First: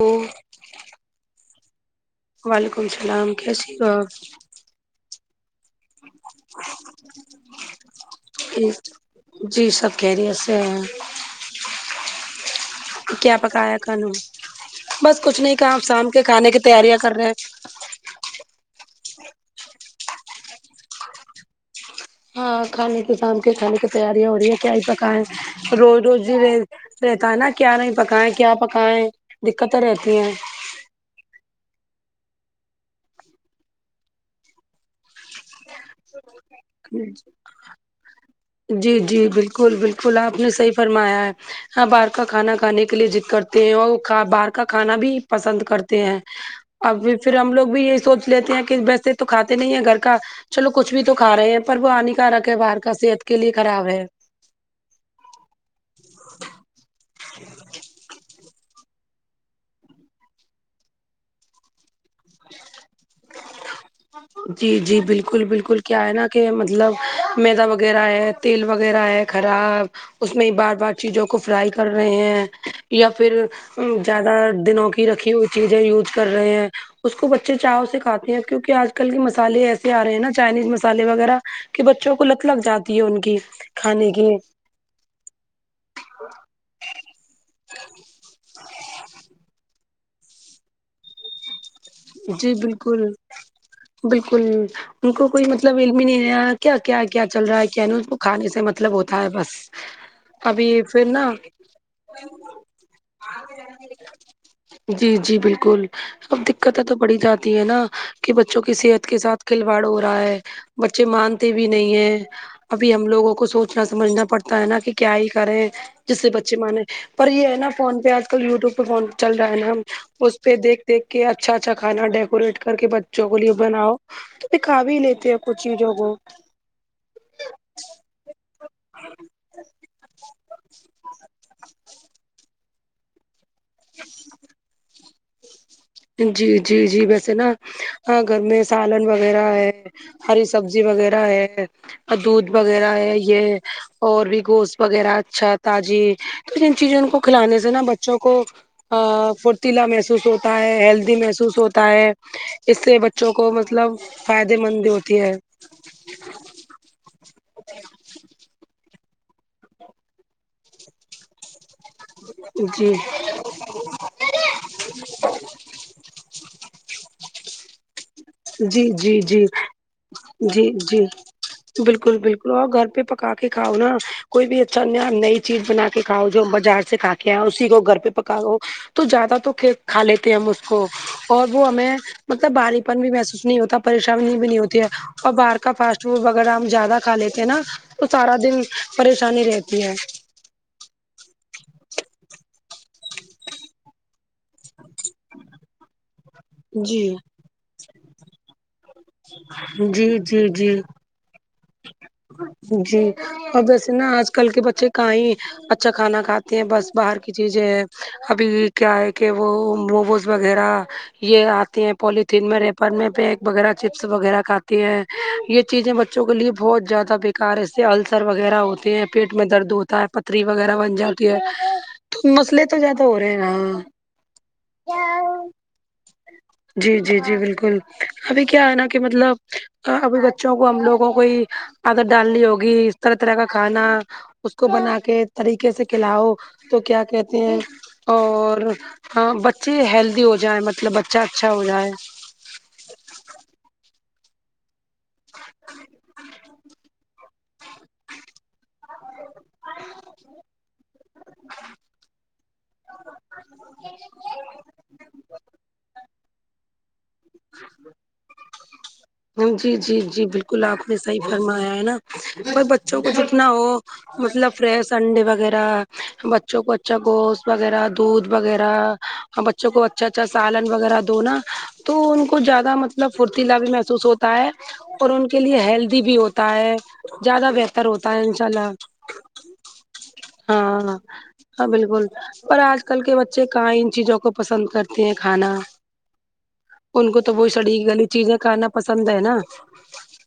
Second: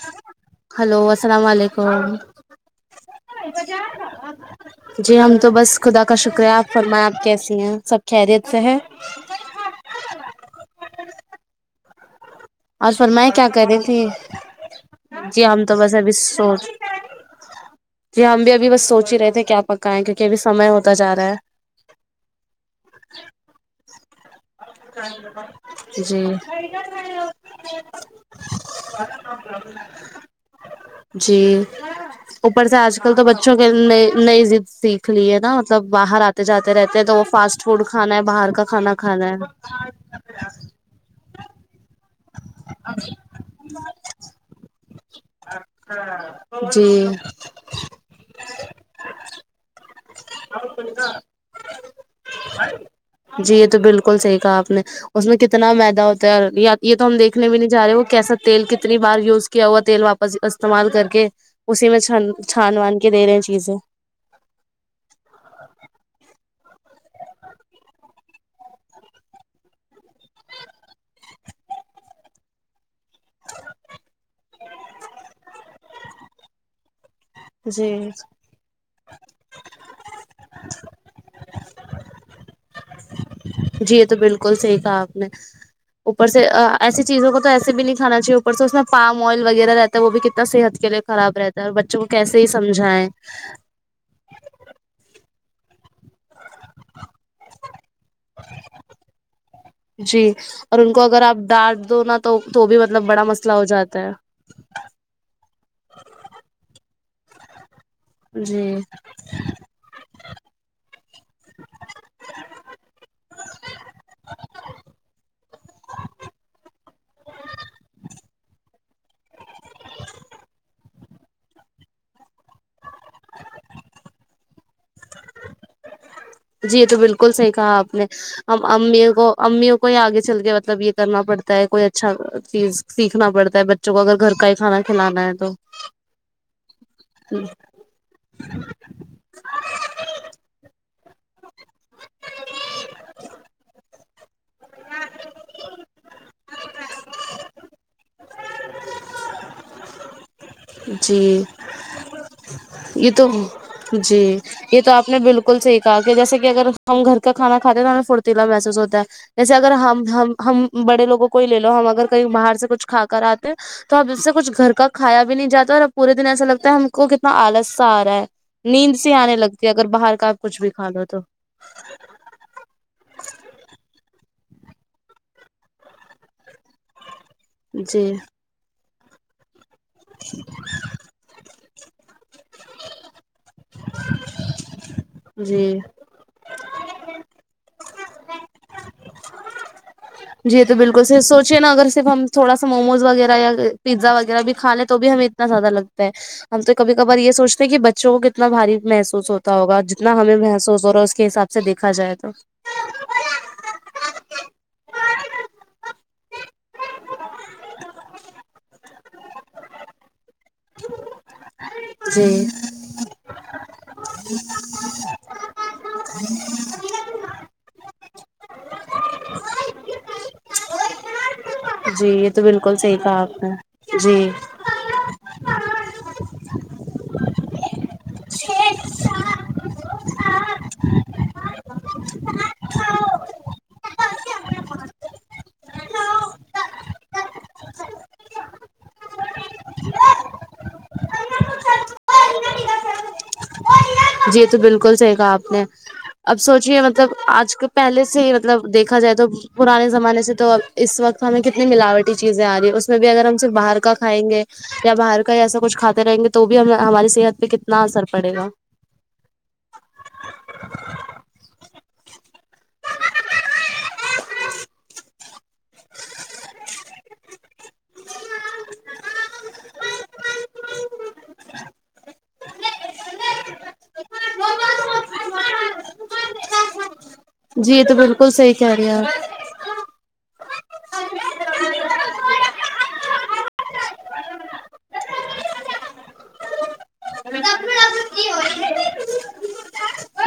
ہ ہلو السلام علیکم السلام کیسی ہو آپ؟ جی ہم تو بس خدا کا شکر ہے آپ فرمایں آپ کیسی ہیں سب خیریت سے ہے جی سب خیریت سے ہیں اور فرمائیں کیا کر پکایا رہی کھانے تھی میں بس کچھ جی نہیں ہم کہا تو آب بس شام ابھی کے کھانے کی سوچ تیاریاں کر رہے ہیں جی ہم بھی ابھی بس سوچ ہی رہ تھے کیا پکا ہے کیونکہ ابھی سمے ہوتا جا رہا ہے کھانے کے شام کے کھانے کی تیاریاں ہو رہی ہیں کیا ہی پکای روز جی روز ہی رہ رہتا ہے نا کیا نہیں پکائے کیا پکائے دقتیں رہتی ہیں جی اوپر سے آج کل تو بچوں کے نی نئی ضد سیکھ لی ہے نا مطلب باہر آ تے جاتے رہتے ہیں تو وہ فاسٹ فوڈ کھانا ہے باہر کا کھانا کھانا ہے کل اپ نے صحیح فرمایا ہے ہاں باہر کا کھانا کھانے کے لیے ضد کرتے تے وہ باہر کا کھانا بھی پسند کرتے ہیں اب جی پھر ہم لوگ بھی یہی سوچ لیتے ہیں کہ ویسے تو کھاتے نہیں ہے گھر کا چلو کچھ بھی تو کھا رہے ہیں پر وہ ہنیکرک ہے باہر کا صحت کے لیے خراب ہے سی کہا آپ نے اس میں کتنا میدا ہوتا ہے اور یہ تو ہم دیکنے بھی نہیں چہا رہے وہ کیسا تیل کتنی بار یوز کیا ہوا تیل واپس استعمال کر کے اسی میں چھان وان وان کے دے رہے ہیں چیزیں جی جی بالکل بالکل کیا ہے نا کہ مطلب میدا وغیرہ ہے تیل وغیرہ ہے خراب اس میں بار بار چیزوں کو فرائی کر رہے ہیں یا پھر زیادہ دنوں کی رکھی ہوئی چیزیں یوز کر رہے ہیں اس کو ب اچے چاہو سے جی کھاتے ہیں کیوکے آج کل کے مسالے ایسے آ رہے ہیں نا چائنیز مسالے وغیرہ کہ بچوں کو لت لگ جا تی ہے ان کی کھانے کی صعیع کھا اوپر سے ایسی چیزوں کو تو ایسے بھی نہیں کھا چاہیے اوپر سے اس میں پام آئل وغیرہ رہتا وہ بھی کتنا صحت کے لیے خراب رہتا ہے اور بچوں کو کیسے ہی جی بالکل سمجھائیں بالکل ان کو کوئی مطلب علم ہی نہیں رہا کیا کیا کیا چل رہا ہے کیا نہیں اس کو کھانے سے مطلب ہوتا ہے بس جی ابھی اور ان کو پھر اگر نا آپ ڈانٹ دو نا تو تو بھی مطلب بڑا مسئلہ ہو جاتا ہے جی جی بالکل اب دقتیں تو بڑھی جاتی ہے نا کہ ہے بچوں جی کی صحت کے ساتھ کھلواڈ ہو رہا ہے بچے مانتے بھی نہیں ہیں ابھی ہم لوگوں کو سوچنا سمجھنا پڑتا ہے نا کہ کیا ہی کریں جس سے بچے مانے پر یہ ہے نا فون پہ آج کل یوٹیوب پہ فون چل رہا ہے نا اس پہ دیکھ دیکھ کے اچھا اچھا اچھا کھانا ڈیکوریٹ کر کے بچوں کو لیے بناؤ تو بھی کھابھی لیتے ہیں کچھ چیزوں کو جی یہ تو بالکل صحیح کہا آپ نے ہم امی کو امیوں کو ہی آگے چل کے مطلب یہ کرنا پڑتا ہے کوئی اچھا چیز سیکھنا پڑتا بچوں کو اگر گھر کا ہی کھانا کھلانا ہے تو جی جی جی ویسے نا ہاں گھر میں سالن وغیرہ ہے ہری سبزی وغیرہ ہے دودھ وغیرہ ہے یہ اور بھی گوش وغیرہ اچھا تازی تو جن چیزوں کو کھلانے سے نا بچوں کو فرتیلا محسوس ہوتا ہو ہے ہیلدی جی محسوس ہوتا ہے اس سے یہ تو بچوں کو مطلب جی فائدے مند یہ بھی تو آپ نے ہوتی ہے بالکل صیحی کہا کہ جیسے کہ اگر ہم گھر کا کھانا کھے تو ہمیں فرتیلا محسوس ہوتا ہے جیسے اگر ہم ہم ہم بڑے لوگوں کو ہی لے لو ہم اگر کہیں باہر سے کچھ جی کھا کر آ تو اس سے کچھ گھر کا کایا بھی نہیں جاتا اور اب پورے دن ایسا لگتا ہے ہم کو کتنا آلس سا آ رہا ہے جی نیند سے جی آنے جی لگتی ہے اگر باہر کا آپ کچھ بھی کھالو تو وہ گھر پہ پکاکے کھاؤ نا کوئی بھی اچھا ن نئی چیز بنا کے کھاؤ جو بازار سے کھ کیا اسی کو گھر جی پہ پکاو تو زیادہ تو کھا لیتے ہم اس کو اور وہ ہمیں مطلب بھاری پن بھی محسوس نہیں ہوتا پریشانی بھی نہیں ہوتی ہے اور باہر کا جی فاس چ وغیرہ ہم زیادہ کھا لیتے ہیں نا تو سارا دن پریشانی رہتی ہے جی تو بالکل صیعی سوچے نا اگر صرف ہم تھوڑا سا موموز وغیرہ یا پزا وغیرہ بھی کھاے تو تو بھی ہمیں اتنا زیادہ لگتا ہے ہم تو کبھی جی کبار یہ سوچتے ہیں کہ بچوں کو اتنا باری محسوس ہوتا ہوگا جی جتنا ہمیں جی جی محسوس ہو رہا ہے اس کے حساب سے دیکھا جائے تو جی اور جیسے نا آج کل کے بچے کاں ہی اچھا کھانا کھاتے ہیں بس باہر کی چیزیں ہے ابھی کیا ہے کہ وہ موموز وغیرہ یہ آتی ہیں جی پوالتھین میں ریپر میں پیک وغیرہ چپس وغیرہ کھاتی ہیں یہ چیزیں بچوں کے لیے بہت زیادہ بکار ہے اسے السر وغیرہ ہوتے ہیں پیٹ میں درد ہوتا ہے پتھری وغیرہ بن جاتی ہے جی تو یہ مسئلے بالکل تو صحیح زیادہ ہو کہا رہے ہے آپ نے جی نا جی جی جی بالکل ابھی کیا ہے نا کہ مطلب ابھی بچوں کو ہم کو ہی عادت ڈالنی ہوگی اس طرح طرح کا کھانا اس کو بنا کے طریقے سے کھلاؤ تو کیا کہتے ہیں اور بچے ہیلدی ہوجائے مطلب بچہ اچھا ہو جائے جی یہ تو بالکل صحیح کہا آپ نے اب سوچے مطلب آج کے پہلے سے ہی مط لب دیکھا جائے تو پرانے زمانے سے تو ا اس وقت ہمیں کتنی ملاوٹی چیزیں آ رہی ہے اس میں بھی اگر ہم صرف باہر کا کھائیں گے یا باہر کا ایسا کچھ کھاتے رہیں گے تو بھی ہم ہماری صحت پہ کتنا اثر پڑے گا جی جی جی بالکل آپ نے صحیح فرمایا ہے نا پر بچوں کو جتنا ہو مطلب فریش انڈے وغیرہ بچوں کو اچھا گوشت وغیرہ دودھ وغیرہ اور بچوں کو اچھا اچھا سالن وغیرہ دو نا تو ان کو زیادہ مطلب فھرتیلا بھی محسوس ہوتا ہے اور ان کے لیے ہیلدی بھی ہوتا ہے زیادہ جی یہ بہتر تو ہوتا ہے بالکل انشاء صحیح اللہ کہہ رہی ہیں ہاں ہاں ہاں بالکل پر آج کل کے بچے کہاں ان چیزوں کو پسند کرتے ہیں کھانا ان کو تو وہ شڑی گلی چیزیں کھانا پسند ہے نا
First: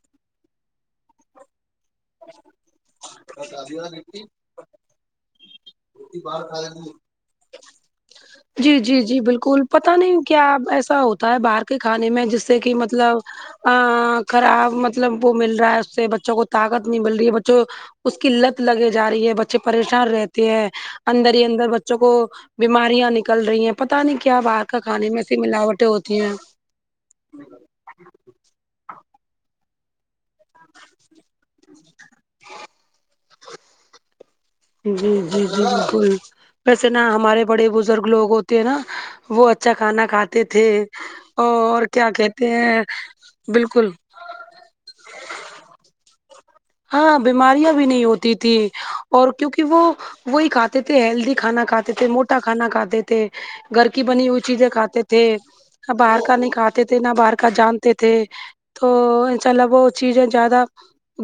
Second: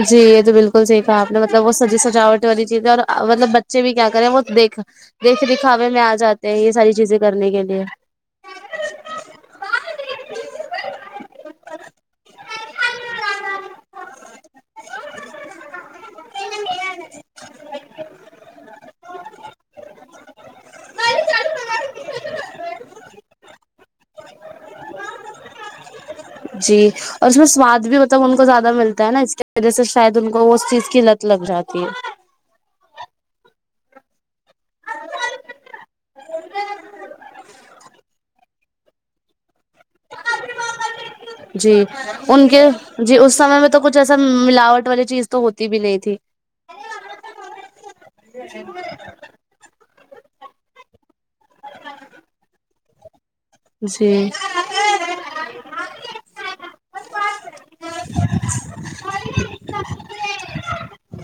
جی یہ تو بالکل سہی کہا آپ نے مطلب وہ سجی س جاوٹ والی چیز ہے اور مطلب بچے بھی کیا کریں وہ دیکھ دیکھ دیکھ کاوے میں آ جاتے ہیں یہ ساری چیزیں کرنے کے لیے جی جی جی بالکل پت نہیں کیا ایسا ہوتا ہے باہر کے کھانے میں جس سے کہ مطلب ا خراب مطلب وہ مل رہا ہے اس سے بچوں کو طاقت نہیں مل رہی ہے بچوں اس کی لت لگے جا رہی ہے بچے پریشان رہتے ہیں اندر ہی اندر بچوں کو بیماریاں نکل رہی ہیں پتاہ نہیں کیا باہر کا کھانے میں ایسی ملاوٹیں ہوتی ہیں جی اور اس میں سواد بھی مطلب ان کو زیادہ ملتا ہے نا اس کی وجہ سے شاید ان کو وہ اس چیز کی لت لگ جاتی ہے جی جی جی بالکل ویسے نا ہمارے بڑے بزرگ لوگ ہوتے ہیں نا وہ اچھا کھانا کھاتے تھے جی اور کیا ان کہتے کے ہیں جی اس سمے میں تو بالکل کچھ ایسا سب ملاوٹ والی چیز تو ہوتی بھی نہیں تھی ہاں بیماریاں بھی نہیں ہوتی تھیں اور کیونکہ وہ وہی کھاتے تھے ہیلدی کھانا کھاتے تھے موٹا کھانا کھاتے تھے گھر کی بنی جی ہوئی چیزیں کھاتے تھے تھے باہر کا نہیں کھتے تھے نہ باہر کا جانتے تھے تو انشاء اللہ وہ چیزیں زیادہ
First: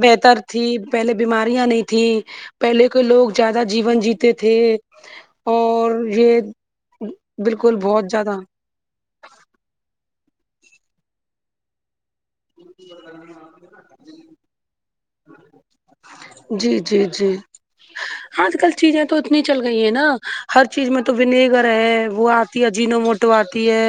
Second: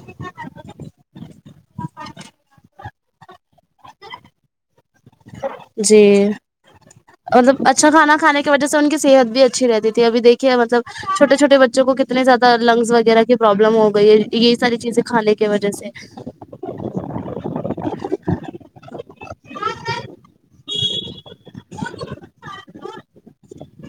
بہتر تھی پہلے بیماریاں نہیں تھیں پہلے کے لوگ زیادہ جیون جیتے تھے جی اور یہ مطلب بالکل اچھا بہت کھانا زیادہ کھانے کی وجہ سے ان کی صحت بھی اچھی رہتی تھی اب دیکھیے مطلب چھٹے چھوے بچوں کو اتنے زیادہ لنگس وغیرہ کی پروابلم ہو گئی یہی ساری چیزیں کھانے کی وجہ سے جی جی جی آج کل چیزیں تو اتنی چل گئی ہے نا ہر چیز میں تو وینگر ہے وہ آتی ہے جینو موٹو آتی ہے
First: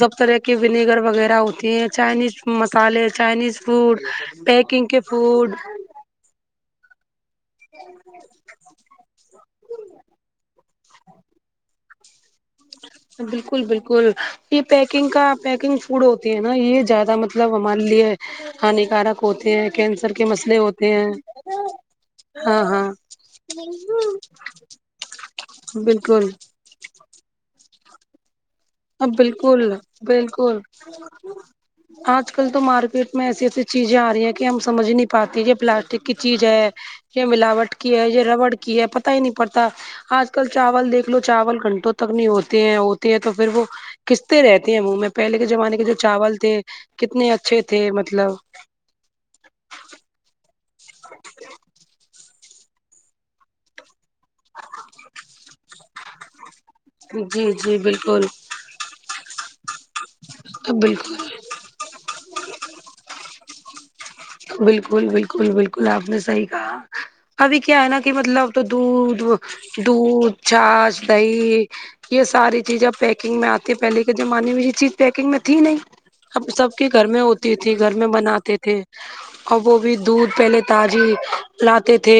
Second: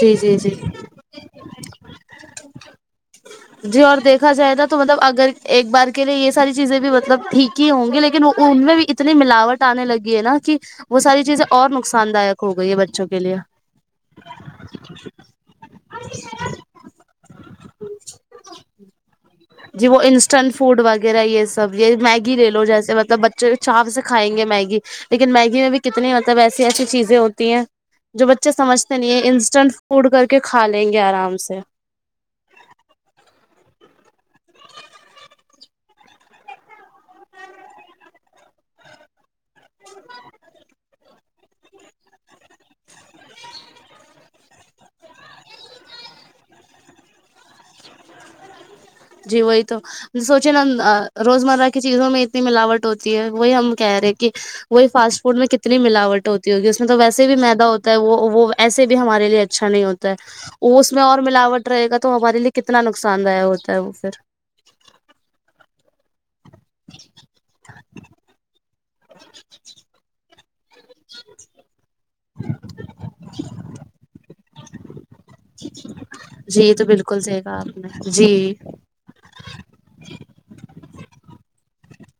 جی جی طرح کے جی ونیگر وغیرہ ہوتی ہیں چائنیز پالے چائنیز جی فوڈ اور دیکھا جائے نا تو پیکنگ مطلب کے اگر فوڈ ایک بار لیے یہ ساری چیزیں بھی مطلب ٹھیک ہی ہوں گی لیکن ان میں بھی اتنی ملاوٹ آنے لگی ہے نا کہ وہ ساری چیزیں اور نقصاندہ ہے بچوں کے لیے بالکل بالکل یہ پیکنگ کا پیکنگ فوڈ ہوتی ہے نا یہ زیادہ مطلب وہ مان لیے ہانیکارک ہوتے ہیں جی وہ کینسر کے انسٹنٹ مسئلے فوڈ ہوتے ہیں وغیرہ یہ سب یہ میگی لے ہاں لو ہاں جیسے مطلب بچ چاپ سے کھائیں گے میگی لیکن میگی میں بھی کتنی بالکل مطلب ایسے ایسی ایسی چیزیں ہوتی ہیں جو بچے سمجھتے اب چلیے انسٹنٹ بالکل فوڈ کر کے بالکل کھا لیں گے آرام سے آج کل تو مارکیٹ میں ایسی ایسی چیزیں آ رہی ہیں کہ ہم سمجھ نہیں پاتے یہ پلاسٹک کی چیز ہے یہ ملاوٹ کی ہے یہ ربڑ کی ہے پتا ہی نہیں پڑتا آج کل چاول دیکھ لو چاول گھنٹوں تک نہیں ہوتے ہیں ہوتے ہیں تو پھر وہ کستے رہتے ہیں وہ میں پہلے کے زمانے کے جو چاول تھے کتنے اچھے تھے مطلب جی وہی تو سوچے نا روزمرہ کی چیزوں میں نی ملاوٹ ہوتی ہے وہی ہم کہہ رہے کہ وہی فاسٹ فوڈ میں کتنی ملاوٹ ہوتی ہوگی اس میں تو ویسے بھی جی میدا جی ہوتا ہے بالکل وہ وسے بھی ہمارے لیے اچھا نہیں ہوتا ہے وہ اس میں بالکل اور ملاوٹ رہے گا تو ہمارے لیے کتنا نقصان دا ہوتا ہے وہ پھر بالکل بالکل بالکل آپ نے صحیح ابھی کیا ہے نا کہ مطلب تو دودھ دودھ چا صحیح یہ ساری چیزیں پیک اب جی سب یہ تو کی گھر میں بالکل صحیح ہوتی کہا آپ تھی گھر میں نے جی بناتے تھے اور وہ بھی دودھ پہلے تازی لاتے تھے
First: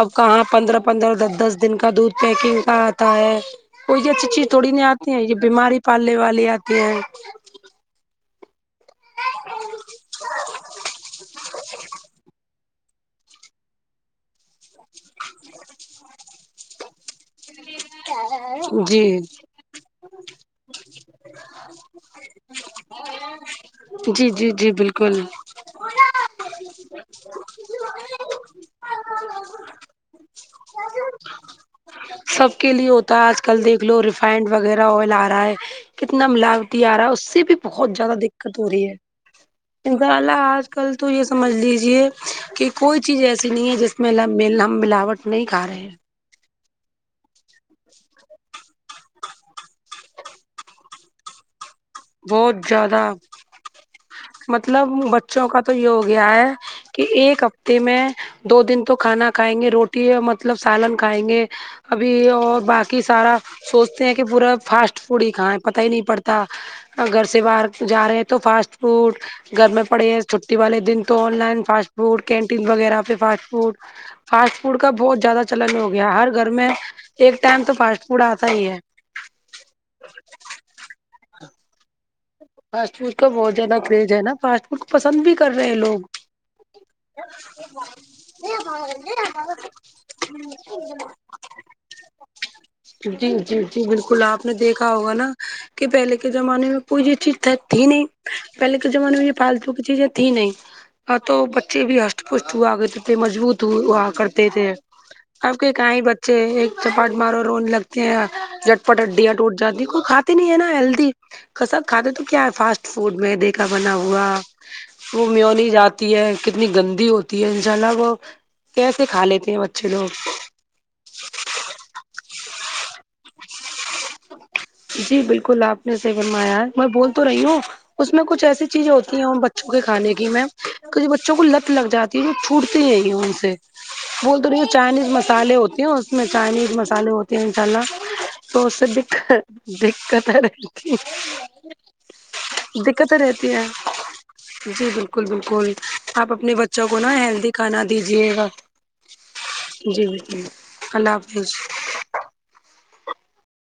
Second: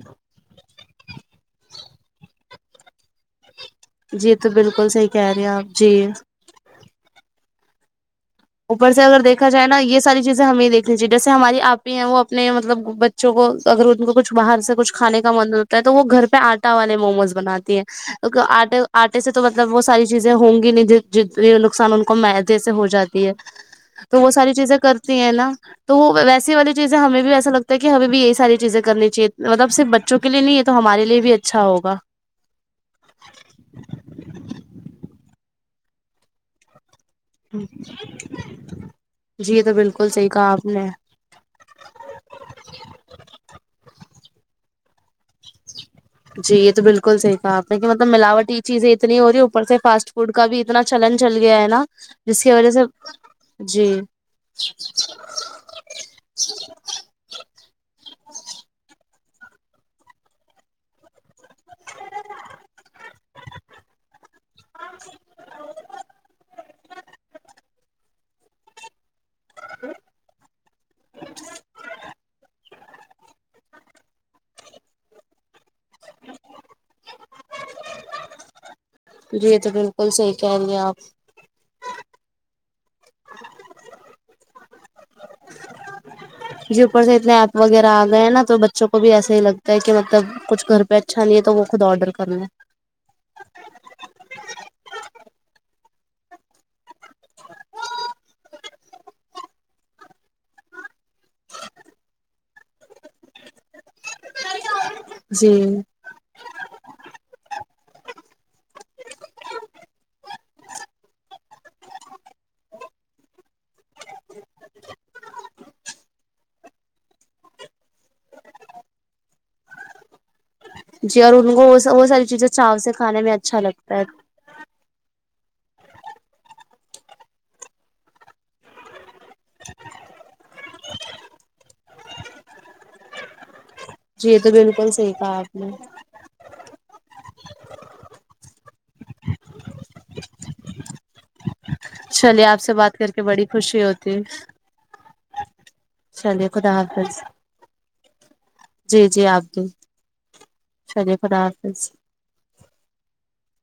اب کہاں پندرہ پندرہ دس دس دن کا دودھ پیکنگ کا آتا ہے کو یہ اچھی جی چیز تو تھوڑی نہیں بالکل صحیح آتی ہے کہہ یہ رہے ہیں آپ بیماری جی پالنے والی آتی ہیں اوپر سے اگر دیکا جائے نا یہ جو اگر ان کو کچھ باہر سے کچھ کھان کا من ہوتا ہے تو وہ گھر پہ آٹا والے موموز بناتی ہے آٹے جی آرٹے سے تو مطلب وہ ساری چیزیں ہوں گی نہیں جتنے نقصان ان کو مدے سے ہو جاتی ہے تو جی وہ جی ساری جی چیزیں کرتی بالکل ہیں نا تو وہ ویسی والی چیزیں ہمیں بھی ایسا لگتا ہے کہ ہمیں بھی یہی ساری چیزیں کرنی چاہیے مطلب صرف بچ چونک لیے نہیں یہ تو ہمارے لیے بھی اچھا ہوگا سب کے لیے ہوتا ہے آج کل دیکھ لو ریفائنڈ وغیرہ آئل آ رہا ہے کتنا ملاوتی آ رہا ہے اس سے بھی بہت زیادہ دقت ہو رہی ہے جی یہ تو بالکل صحیح اناءلہ کہا آپ آج نے کل تو یہ سمجھ لیجیے کہ کوئی چیز ایسی نہیں ہے جس میں ہم ملاوٹ نہیں کا رہے ہیں جی یہ تو بالکل صحیح کھا آپ نے کہ مطلب ملاوٹ کی چیزیں اتنی ہو رہی اوپر سے فاسٹ فوڈ کا بھی اتنا چلن چل گیا ہے نا جس کی بہت وجہ سے زیادہ جی مطلب بچوں کا تو یہ ہو گیا ہے کہ ایک ہفتے میں دو دن تو کھانا کھائیں گے روٹی مطلب سالن کھائیں گے ابھی اور باقی سارا سوچتے ہیں کہ پورا فاسٹ فوڈ ہی کھائیں پتہ ہی نہیں پڑتا اگرھر سے باہر جا رہے ہیں تو فاسٹ فوڈ گھر میں پڑے ہیں چھٹی والے دن تو online fast food canteen وغیرہ پہ فاسٹ فوڈ فاسٹ فوڈ کا بہت زیادہ چلن ہو گیا ہر گھر میں ایک ٹائم تو فاسٹ فوڈ آتا ہی ہے جی تو بالکل صحیح کہہ رہی ہیں آپ فاسٹ فوڈ کا بہت زیادہ کرز ہے نا فاسٹ فوڈ کو پسند بھی کر رہے لوگ جی اوپر سے اتنے ایپ وغیرہ آ گئے ہیں نا تو بچوں کو بھی ایسا ہی لگتا ہے کہ مطلب کچھ گھر پہ اچھا لیے تو وہ خود آرڈر کرنا ہے جی جی جی بالکل آپ نے دیکھا ہوگا نا کہ پہلے کے زمانے میں کوئی اچھی تھی نہیں پہلے کے زمانے میں یہ پالتو کی چیزیں تھی نہیں ہاں تو بچے بھی ارٹ پشٹ ہو آ گئے تھ تھے مجبوط اور وہ ہوا کرتے تھے جی اب کے کہیں ب چے ایک چپاٹ مارو رونے لگتے ہیں جٹپٹ ہڈیاں ٹوٹ جاتی ہیں کوئی کھاتے نہیں ہے نا ہیلدی کسا کھانے تو کیا ہے فاسٹ فوڈ میں دیکھا بنا ہوا وہ میونی جاتی ہے کتنی گندی ہوتی ہے انشاء اللہ وہ کیسے کھا لیتے ہیں بچے لوگ جی اور ان کو وہ ساری چیزیں چاؤ سے کھانے میں اچھا لگتا ہے جی بالکل آپ نے سے بنوایا ہے میں بول تو رہی ہوں اس میں کچھ ایسی چیزیں ہوتی ہیں بچوں کے کھانے کی میں تو جو بچوں کو لت لگ جاتی چھوٹتی نہیں ان سے جی یہ بول تو رہی بالکل چائنیز صحیح کہا آپ مصالحے نے ہوتے ہیں اس میں چائنیز مسالحے ہوتے ہیں انشاء اللہ تو دقت دقت ہے رہتی چلیے آپ سے بات کر دقتیں کے بڑی رہتی ہیں خوشی ہوتی جی بالکل بالکل آپ چلیے اپنے خدا بچوں کو نا حافظ ہیلدی کھانا دیجیے گا جی جی آبد جی بالکل شلی خدا حافظ